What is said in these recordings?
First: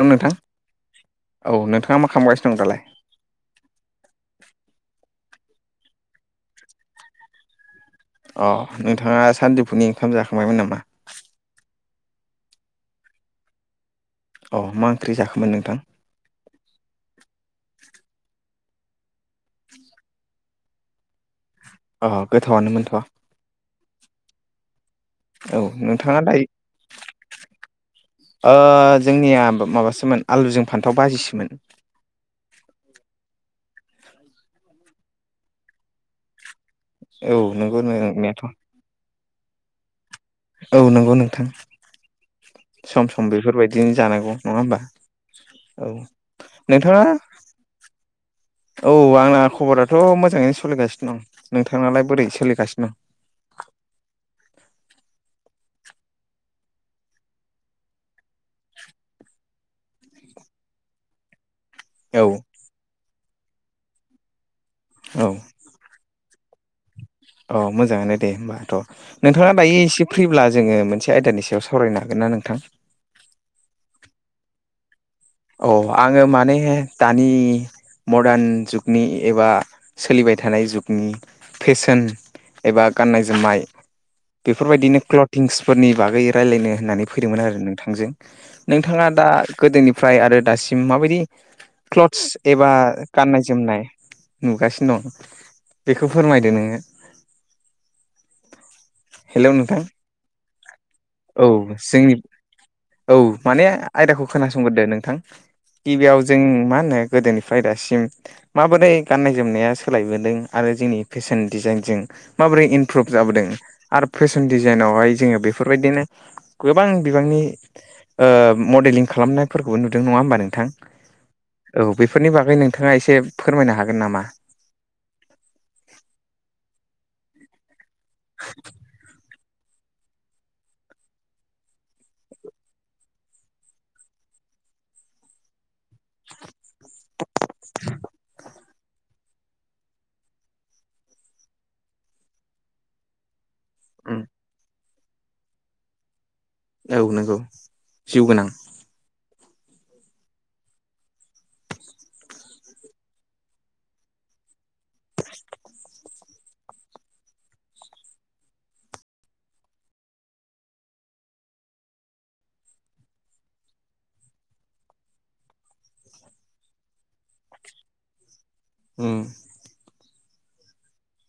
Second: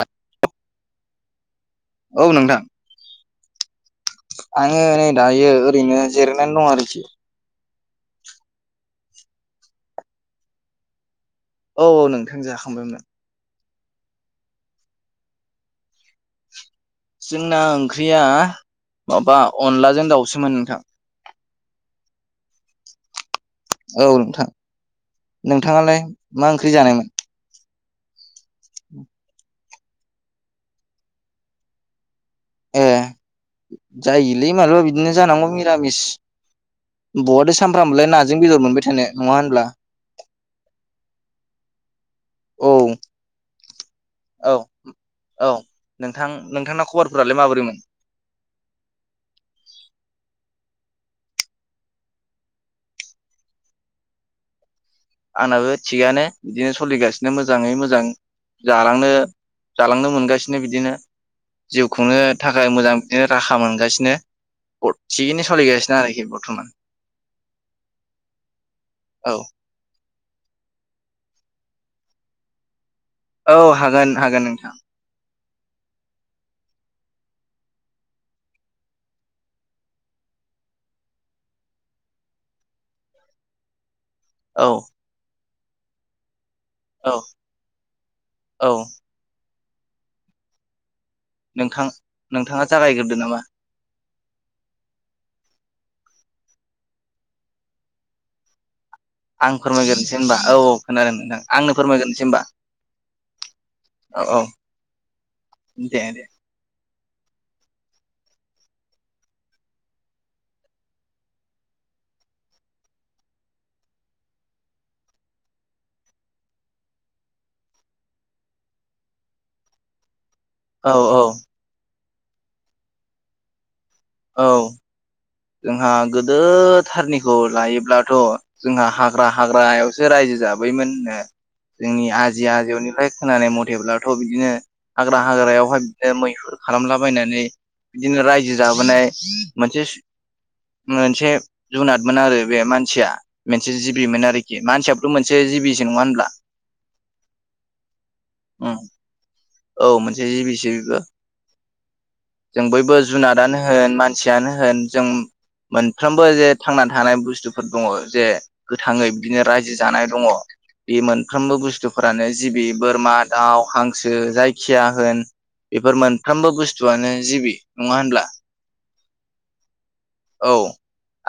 ल' नोंथां औ नोंथां औ नोंथां। आङो नै दायो ओरैनो जिरायनानै दं आरोखि। अ नोंथाङा सानदिफुनि ओंखाम जाखांबायमोन नामा? औ औ नोंथां जाखांबायमोन। अ मा ओंख्रि जाखांबाय नोंथां? जोंना ओंख्रिया माबा अनलाजों दाउसोमोन नोंथां। अ गोथावनोमोनथ'। औ नोंथां औ नोंथाङालाय नोंथाङा दायो मा ओंख्रि जानायमोन? ओ जोंनिया माबासोमोन आलुजों फान्थाव बाजिसोमोन। ए जायोलै मालाबा बिदिनो जानांगौ मिरामिस। औ बहाथो नंगौ सामफ्रामलाय नाजों नोंनायाथ' बेदर मोनबाय थानाय नङा होनब्ला। औ नंगौ नोंथां औ सम सम बेफोर बायदि बिदिनो जानांगौ औ नङा होमबा औ नोंथां नोंथांना नोंथाङा खबरफोरालाय माबोरैमोन औ आंना खबराथ' मोजाङैनो सोलिगासिनो दं नोंथाङालाय बोरै सोलिगासिनो? आंनाबो थिगानो बिदिनो सलिगासिनो मोजाङै मोजां। जालांनो जालांनो मोनगासिनो बिदिनो। जिउ खुंनो दं औ थाखाय मोजां राहा मोनगासिनो थिगैनो सोलिगासिनो। [unintelligible] बरथमान अ मोजाङानो दे होमबाथ' औ नोंथाङा दायो एसे फ्रिब्ला जोङो मोनसे आयदानि सायाव सावरायनो हागोन ना नोंथां औ हागोन हागोन नोंथां अ आङो माने दानि मडार्न जुगनि एबा सोलिबाय थानाय जुगनि फेशन एबा गाननाय जोमनाय औ बेफोरबायदिनो क्लटिंसफोरनि बागै राय्लायनो होननानै औ फैदोंमोन आरो नोंथांजों औ नोंथाङा दा गोदोनिफ्राय आरो दासिम माबायदि नोंथां क्लथस नोंथाङा एबा जागायग्रोदो नामा गाननाय जोमनाय नुगासिनो दं बेखौ फोरमायदो नोङो [inaudible] आं नोंथां फोरमायगोरनोसै होनबा औ औ खोनादों नोंथां औ आंनो जोंनि फोरमायगोरनोसै होनबा औ माने औ आयदाखौ औ खोनासंग्रोदो नोंथां दे गिबियाव दे जों जों मा होनो गोदोनिफ्राय दासिम माबोरै गाननाय जोमनाया सोलायबोदों आरो जोंनि फेशन डिजाइनजों माबोरै इमप्रुभ जाबोदों आरो फेशन डिजाइनावहाय जोङो बेफोरबायदिनो गोबां बिबांनि ओ मडेलिं खालामनायफोरखौबो नुदों नङा होमबा नोंथां औ औ औ बेफोरनि बागै नोंथाङा एसे फोरमायनो हागोन नामा औ जोंहा गोदो थारनिखौ लायोब्लाथ' जोंहा हाग्रा हाग्रायावसो रायजो जाबोयोमोन [unintelligible] जोंनि आजै आजौनिफ्राय खोनानाय मथेब्लाथ' बिदिनो हाग्रा हाग्रायावहाय बिदिनो मैहुर खालामलाबायनानै बिदिनो रायजो जाबोनाय मोनसे मोनसे जुनादमोन आरो बे मानसिया मोनसे उम जिबिमोन आरोखि मानसिया बो मोनसे जिबिजों नङा होनब्ला औ नंगौ जिउ गोनां उम औ मोनसे जिबिस बिबो जों बयबो जुनादानो होन मानसियानो होन जों मोनफ्रोमबो जे थांना थानाय बुस्थुफोर दङ जे गोथाङै बिदिनो रायजो जानाय दङ बे मोनफ्रोमबो बुस्थुफोरानो जिबि बोरमा दाउ हांसो बो जायखिया होन बेफोर मोनफ्रोमबो बुस्थुआनो जिबि नङा होनब्ला उम औ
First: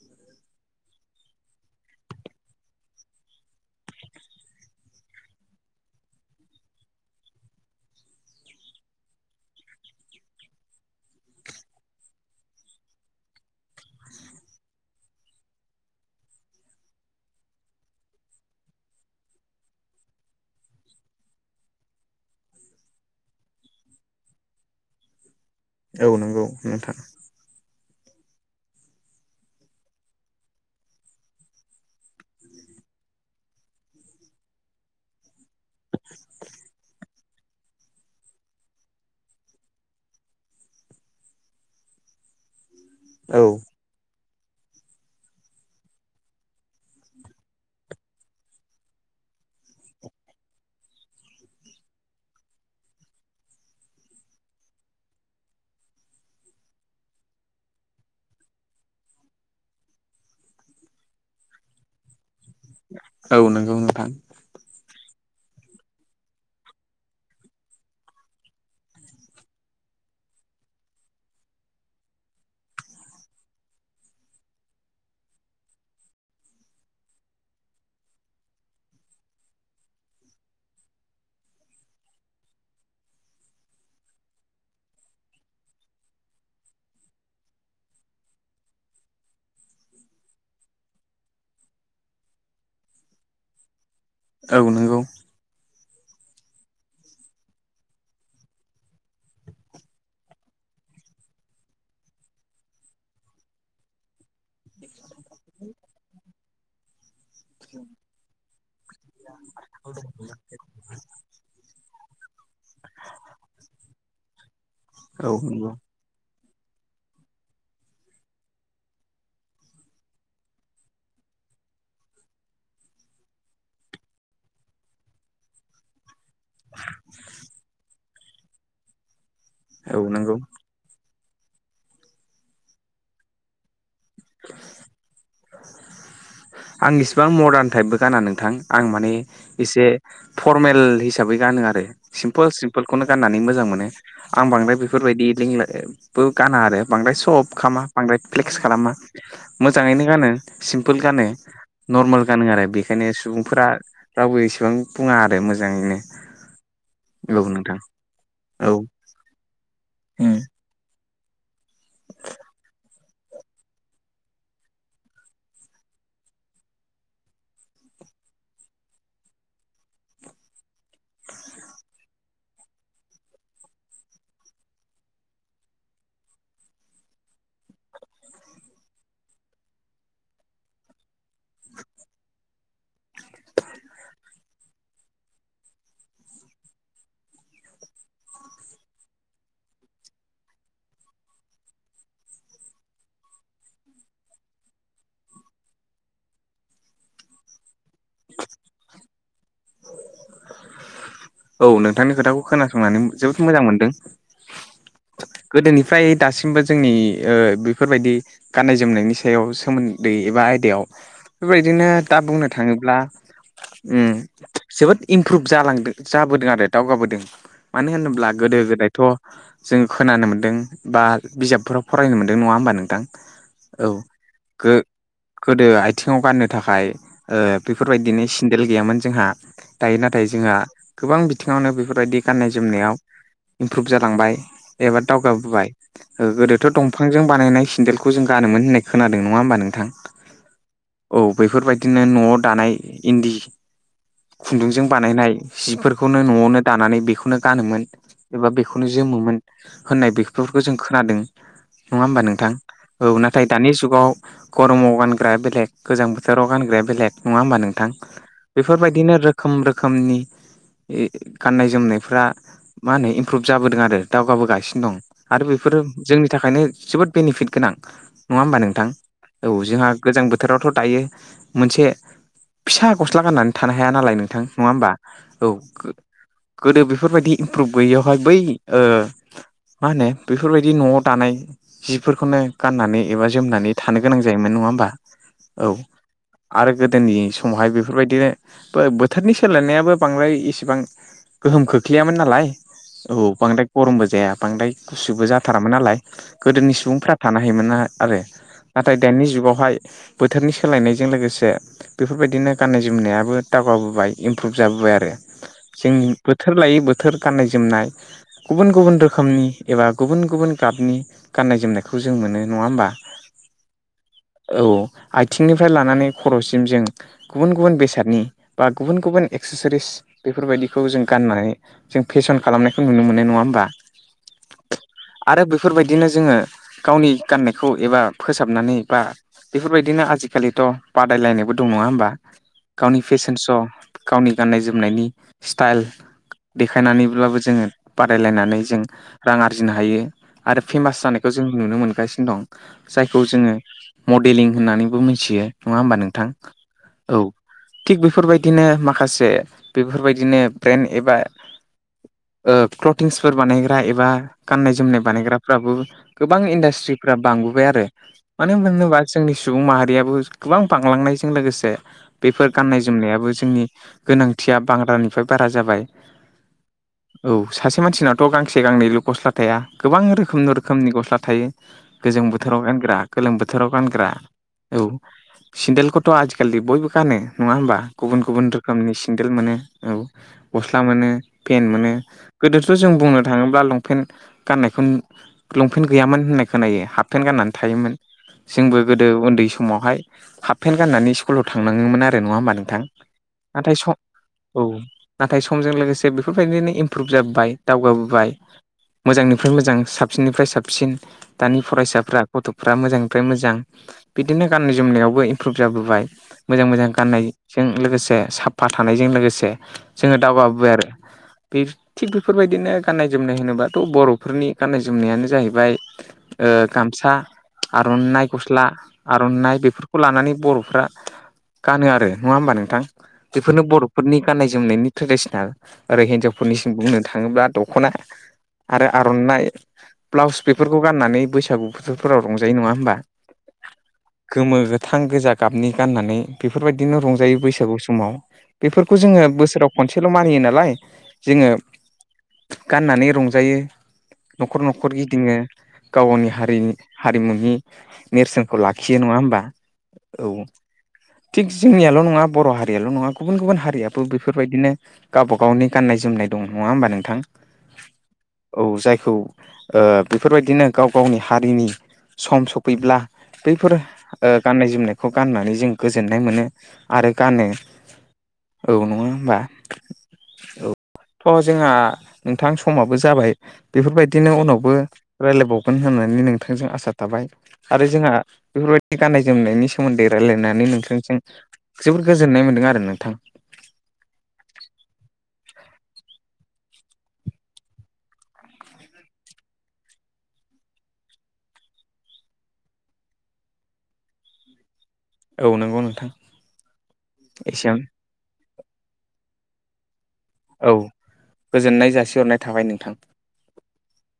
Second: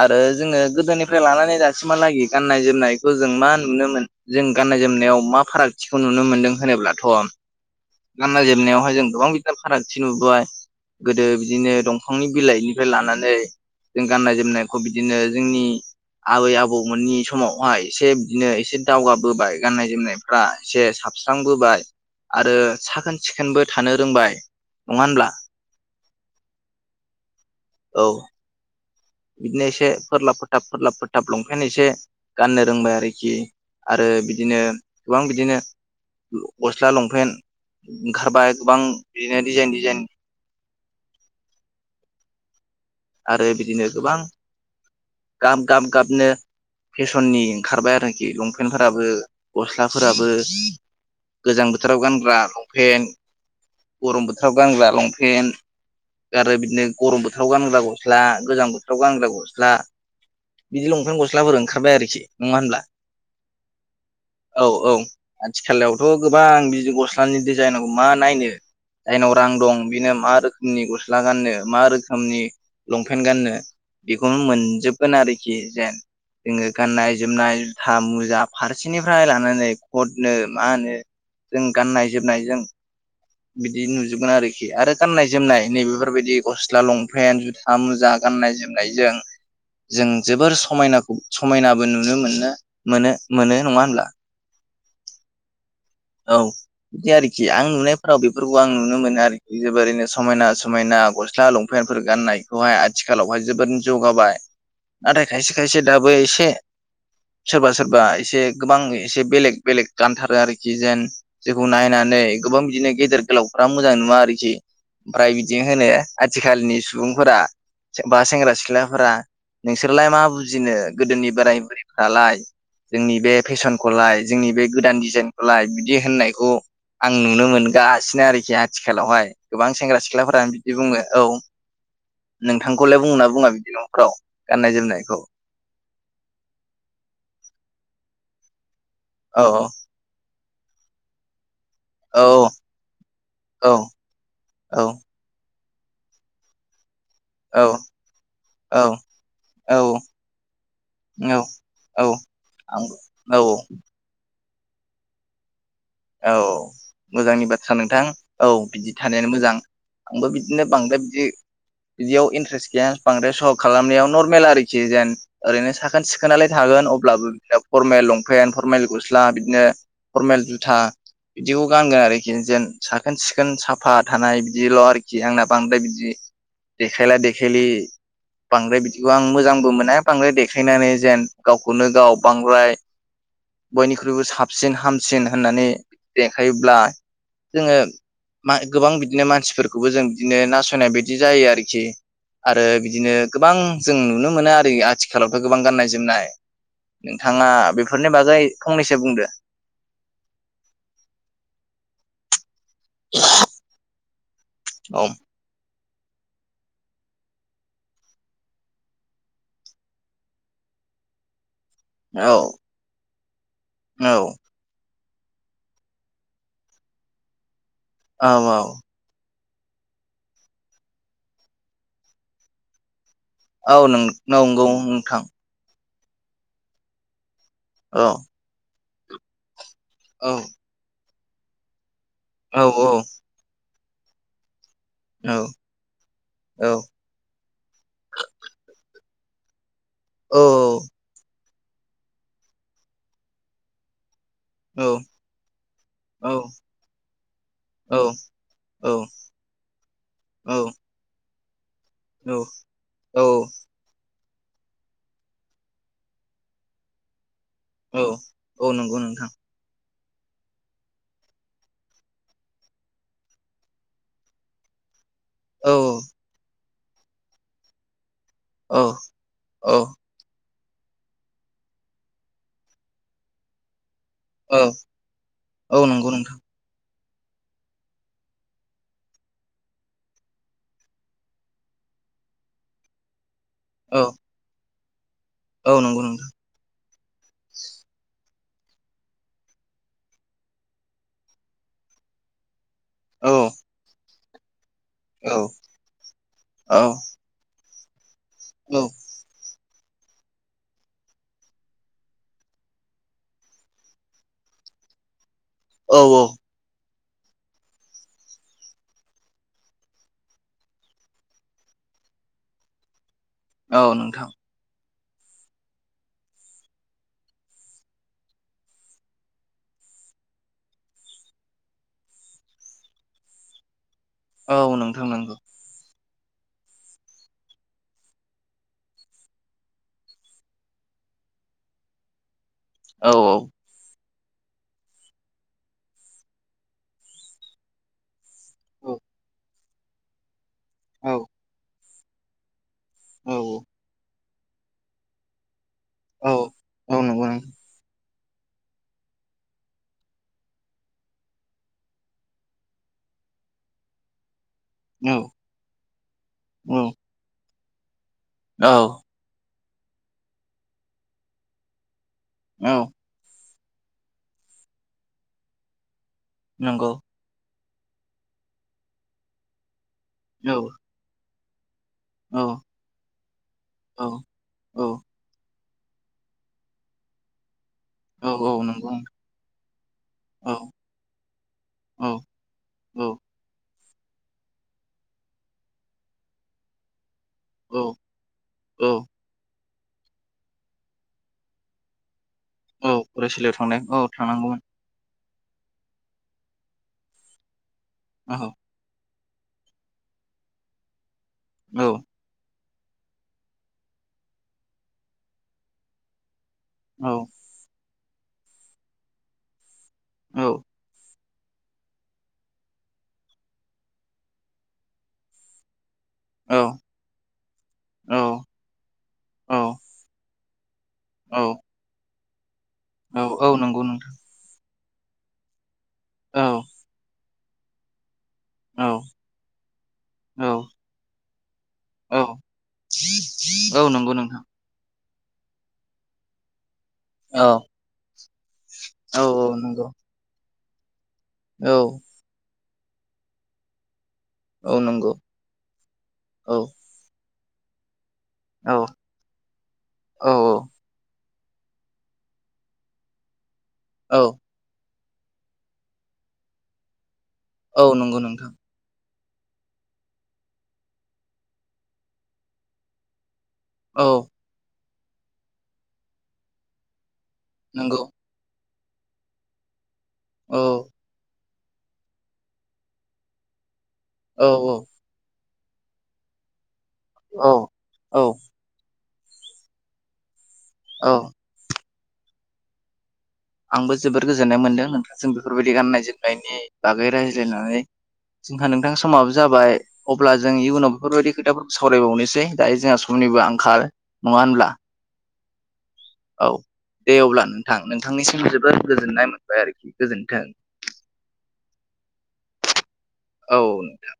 आरो जोङो गोदोनिफ्राय लानानै दासिमहालागै गाननाय जोमनायखौ जों मा नुनो मोन जों गाननाय जोमनायाव मा फारागथिखौ नुनो मोनदों होनोब्लाथ' गाननाय जोमनायावहाय जों गोबां बिदिनो फारागथि नुबोबाय गोदो बिदिनो दंफांनि बिलाइनिफ्राय लानानै जों गाननाय जोमनायखौ बिदिनो जोंनि आबै आबौमोननि समावहाय एसे बिदिनो एसे दावगाबोबाय गाननाय जोमनाय फ्रा एसे साबस्रांबोबाय आरो साखोन सिखोनबो थानो रोंबाय नङा होनब्ला औ नंगौ नोंथां औ बिदिनो एसे फोरलाब फथाब फोरलाब फोथाब लंफेन एसे गाननो रोंबाय आरोखि आरो बिदिनो गोबां बिदिनो गस्ला लंपेन्ट ओंखारबाय गोबां बिदिनो डिजाइन डिजाइन औ आरो बिदिनो गोबां गाब गाब गाबनो फेसननि ओंखारबाय आरोखि लंपेन्टफोराबो ग'स्लाफोराबो गोजां बोथोराव गानग्रा लंफेन्ट गरम बोथोराव गानग्रा लंफेन्ट आरो बिदिनो गरम बोथोराव गानग्रा गस्ला गोजां बोथोराव गानग्रा ग'स्ला बिदि लंफेन ग'स्लाफोर ओंखारबाय आरोखि नङा होनब्ला औ नोंगौ नोंथां औ औ आथिखालायावथ' गोबां बिदि ग'स्लानि डिजाइन मा नायनो जायनाव रां दं बिनो मा रोखोमनि ग'स्ला गाननो मा रोखोमनि लंफेन्ट गाननो बेखौनो मोनजोबगोन आरोखि जेन जोङो गाननाय जोमनाय जुथा मुजा फारसेनिफ्राय लानानै कटनो मा होनो जों गाननाय जोमनायजों बिदि नुजोबगोन आरोखि आरो गाननाय जोमनाय नैबेफोरबायदि ग'स्ला लंफेन्ट ओ मुजा गाननाय जोमनायजों जों जोबोर समायनाखौ समायनाबो नुनो मोननो मोनो मोनो नङा होनब्ला औ नोंगौ औ बिदि आरोखि आं नुनायफोराव बेफोरखौ आं नुनो मोनो आरोखि जोबोरैनो समायना समायना ग'स्ला लंफे लंपेनफोर गाननायखौहाय आथिखालावहाय जोबोद जौगाबाय नाथाय खायसे खायसे दाबो एसे सोरबा सोरबा एसे गोबां एसे बेलेग बेलेग गानथारो आरोखि जेन जेखौ नायनानै गोबां बिदिनो गेदेर गोलावफ्रा मोजां नुवा आरोखि औ आमफ्राय बिदि नंगौ होनो आथिखालनि सुबुंफोरा बा सेंग्रा सिख्लाफ्रा नोंसोरलाय मा बुजिनो गोदोनि बोराय बुरिफ्रालाय जोंनि बे फेसनखलाय जोंनि बे गोदान डिजाइनखलाय बिदि होननायखौ आं नुनो मोनगासिनो आरोखि आथिखालावहाय गोबां सेंग्रा औ नंगौ सिख्लाफोरा बिदि बुङो औ नोंथांखौलाय बुङो ना बुङा बिदि न'खराव गाननाय जोमनायखौ हो आं इसिबां मदार्न टाइपबो गाना नोंथां आं माने औ एसे फरमेल हिसाबै गानो आरो सिमफोल औ सिम बेफोरखौनो गाननानै मोजां औ मोनो आं बांद्राय औ बेफोरबायदि लिंलाबो गाना आरो बांद्राय सट सर'बो औ खालामा बांद्राय फ्लेक्स औ खालामा औ मोजांयैनो गानो सिमफोल गानो औ औ नरमेल गानो आरो बेखायनो आंबो सुबुंफोरा औ रावबो एसेबां बुङा आरो मोजांयैनो औ मोजांनि बाथ्रा नोंथां औ बिदि थानायानो मोजां आंबो बिदिनो बांद्राय बिदि इदिआव इन्ट्रेस्ट गैया बांद्राय सह खालामनायाव नरमेल आरोखि जेन ओरैनो साखोन सिखोनलाय थागोन अब्लाबो बि फरमेल लंफेन्ट फरमेल ग'स्ला बिदिनो फरमेल जुथा बिदिखौ गानगोन आरो खि जेन साखोन सिखोन साफा थानाय बिदिल' आरोखि आंना बांद्राय बिदि देखायला देखायलि बांद्राय बिदिखौ आं मोजांबो मोना बांद्राय देखायनानै जेन गावखौनो गाव बांद्राय बयनिख्रुइबो साबसिन हामसिन होननानै देखायोब्ला जोङो मा गोबां बिदिनो मानसिफोरखौबो जों बिदिनो नासयनाय बायदि जायो आरोखि आरो बिदिनो गोबां जों नुनो मोनो आरो आथिखालावथ' गोबां गाननाय जोमनाय नोंथांआ बेफोरनि बागै फंनैसो बुंदो औ नोंथांनि खोथाखौ खोनासंनानै जोबोद मोजां मोनदों औ गोदोनिफ्राय दासिमबो जोंनि ओ बेफोरबायदि गाननाय जोमनायनि सायाव सोमोन्दै एबा आयदायाव बेबायदिनो दा औ बुंनो थाङोब्ला उम औ जोबोद इमप्रुभ जालांदों जाबोदों आरो दावगाबोदों मानो औ होनोब्ला गोदो औ गोदाय थ' जों खोनानो मोन्दों बा बिजाबफोराव फरायनो मोनदों नङा होमबा नोंथां औ नंगौ नोंथां गोदो आथिङाव गाननो थाखाय औ बेफोरबायदिनि सेन्देल गैयामोन जोंहा दायो नाथाय औ जोंहा गोबां बिथिङावनो बेफोरबायदि गाननाय औ जोमनायाव औ इमप्रुभ जालांबाय एबा औ दावगाबोबाय औ गोदोथ' दंफां बिफांजों बानायनाय सेन्देलखौ जों गानोमोन होननाय खोनादों नङा होमबा नोंथां औ बेफोरबायदिनो न'आव दानाय इन्दि औ खुन्दुंजों बानायनाय जिफोरखौनो न'आवनो दानानै बेखौनो गानोमोन एबा बेखौनो जोमोमोन होननाय बेफोरखौ जों खोनादों नङा होमबा नोंथां औ नाथाय दानि जुगाव गरमाव गानग्राया बेलेग गोजां बोथोराव गानग्राया बेलेग नङा होमबा नों थां औ औ नंगौ बेफोरबायदिनो नोंथां रोखोम रोखोमनि गाननाय जोमनायफ्रा मा होनो इमप्रुभ जाबोदों आरो दावगाबोगासिनो दं आरो औ बेफोरो जोंनि थाखायनो जोबोद बेनिफिट गोनां नङा होमबा नोंथां औ औ जोंहा गोजां बोथोरावथ' दायो मोनसे फिसा गस्ला गाननानै थानो हाया नालाय नोंथां औ नङा होमबा औ नंगौ नोंथां गोदो बेफोरबायदि इमप्रुभ गैयियावहाय बै मा होनो बेफोरबायदि न'आव दानाय जिफोरखौनो गाननानै एबा जोमनानै औ थानो गोनां जायोमोन नङा होमबा औ नंगौ नोंथां आरो गोदोनि समावहाय बेफोरबायदिनो बोथोरनि सोलायनायाबो बांद्राय इसेबां गोहोम खोख्लैयामोन नालाय औ बांद्राय गरमबो जाया बांद्राय गुसुबो औ जाथारामोन नालाय गोदोनि औ सुबुंफ्रा थानो हायोमोन आरो औ नाथाय दानि जुगावहाय बोथोरनि सोलायनायजों लोगोसे बेफोरबायदिनो गाननाय जोमनायाबो दावगाबोबाय इमप्रुभ जाबोबाय आरो जों औ औ बोथोर लायै बोथोर गाननाय जोमनाय गुबुन गुबुन रोखोमनि एबा गुबुन गुबुन गाबनि गाननाय जोमनायखौ जों मोनो नङा होमबा औ नोंथां औ आथिंनिफ्राय लानानै खर'सिम जों गुबुन गुबुन बेसादनि बा गुबुन गुबुन एक्सेसारिस बेफोरबायदिखौ जों गाननानै जों फेसन खालामनायखौ नुनो मोनो नङा होमबा औ नोंथां नंगौ आरो बेफोरबायदिनो जोङो गावनि गाननायखौ एबा फोसाबनानै बा बेफोरबायदिनो आजिखालिथ' बादायलायनायबो दं नङा होमबा गावनि औ फेशन श' गावनि गाननाय जोमनायनि स्टाइल देखायनानैब्लाबो जोङो बादायलायनानै जों औ रां आरजिनो हायो आरो फेमास औ जानायखौ जों नुनो मोनगासिनो दं जायखौ औ जोङो मडेलिं होननानैबो मिथियो नङा होमबा नोंथां औ औ नंगौ नोंथां थिग बेफोरबायदिनो माखासे बेफोरबायदिनो ब्रेन एबा प्र्लटिन्सफोर बानायग्रा एबा गाननाय जोमनाय बानायग्राफ्राबो गोबां औ इन्डास्ट्रिफ्रा बांबोबाय आरो मानो औ होनोबा जोंनि सुबुं माहारियाबो गोबां बांलांनायजों लोगोसे बेफोर औ गान्नाय जोमनायाबो जोंनि गोनांथिया बांग्रानिफ्राय बारा जाबाय नंगौ औ सासे मानसिनावथ' गांसे गांनैल' गस्ला थाया गोबां रोखोम औ रोखोमनि गस्ला थायो गोजां बोथोराव गानग्रा गोलोम बोथोराव औ गानग्रा औ सेन्देलखौथ' आजिखालि बयबो गानो नङा होमबा गुबुन औ गुबुन रोखोमनि नंगौ सेनदेल मोनो औ औ गस्ला मोनो पेन्ट मोनो औ गोदोथ' जों बुंनो थाङोब्ला लंपेन्ट गाननायखौ लंपेन्ट गैयामोन होननाय खोनायो हाफ पेन्ट गाननानै औ थायोमोन जोंबो औ गोदो उन्दै समावहाय हाफपेन्ट गाननानै स्कुलाव थांनाङोमोन आरो नङा होमबा नोंथां औ फरायसालियाव नाथाय थांनाय सम औ औ थांनांगौमोन नाथाय समजों लोगोसे बेफोरबायदिनो इमप्रुभ जाबोबाय दावगाबो फ्राय औ मोजांनिफ्राय मोजां साबसिननिफ्राय साबसिन दानि औ फरायसाफ्रा गथ'फ्रा मोजांनिफ्राय मोजां बिदिनो गाननाय जोमनायावबो इमप्रुभ जाबोबाय मोजां मोजां औ गाननायजों लोगोसे साफा थानायजों लोगोसे जोङो दावगाबोबाय आरो बे थिग बेफोरबायदिनो गाननाय जोमनाय होनोबाथ' बर'फोरनि गाननाय जोमनायानो जाहैबाय ओ औ गामसा औ आर'नाइ गस्ला औ आर'नाइ बेफोरखौ लानानै बर'फ्रा गानो आरो नङा होमबा नोंथां औ औ बेफोरनो नंगौ नोंथां बर'फोरनि गाननाय जोमनायनि ट्रेडिसनेल आरो औ हिनजावफोरनिसिम बुंनो थाङोब्ला द ख'ना आरो आर'नाइ ब्लाउस औ बेफोरखौ गाननानै बैसागु औ बोथोरफोराव औ रंजायो नङा होमबा औ नंगौ नोंथां गोमो गोथां गोजा गाबनि गाननानै बेफोरबायदिनो रंजायो औ बैसागु समाव बेफोरखौ जोङो औ औ बोसोराव नंगौ खनसेल' मानियो नालाय जोङो औ गाननानै रंजायो न'खर औ न'खर नंगौ गिदिङो गाव गावनि औ हारिनि हारिमुनि नेरसोनखौ औ लाखियो नङा होमबा औ थिग जोंनियाल' नङा बर' हारियाल' नङा गुबुन गुबुन हारियाबो औ बेफोरबायदिनो गावबा गावनि गाननाय जोमनाय दं नङा होमबा नोंथां औ नंगौ नोंथां औ जायखौ ओ बेफोरबायदिनो गाव गावनि हारिनि सम सम फैब्ला बैफोर औ ओ गाननाय जोमनायखौ गाननानै जों गोजोननाय मोनो आरो गानो नंगौ औ नङा होमबा औ थ' जोंहा नोंथां समाबो जाबाय बेफोरबायदिनो औ उनावबो रायलायबावगोन होननानै नोंथांजों आसा थाबाय औ आरो जोंहा औ बेफोरबाय दि गाननाय जोमनायनि सोमोन्दै रायलायनानै औ नोंथांजों जोबोद गोजोननाय मोन्दों आरो नोंथां आंबो जबोद गोजोननाय मोन्दों नोंथांजों बेफोरबायदि गाननाय जोमनायनि बागै रायज्लायनानै जोंहा नोंथां समाबो जाबाय अब्ला जों इयुनाव बेफोरबायदि खोथाफोरखौ सावरायबावनोसै दायो जोंहा समनिबो आंखाल नङा होनब्ला औ नंगौ नोंथां औ दे अब्ला नोंथां एसेयावनो नोंथांनिसिम जोबोर गोजोननाय मोनबाय आरोखि गोजोन्थों औ गोजोननाय जासिहरनाय थाबाय नोंथां औ नोंथां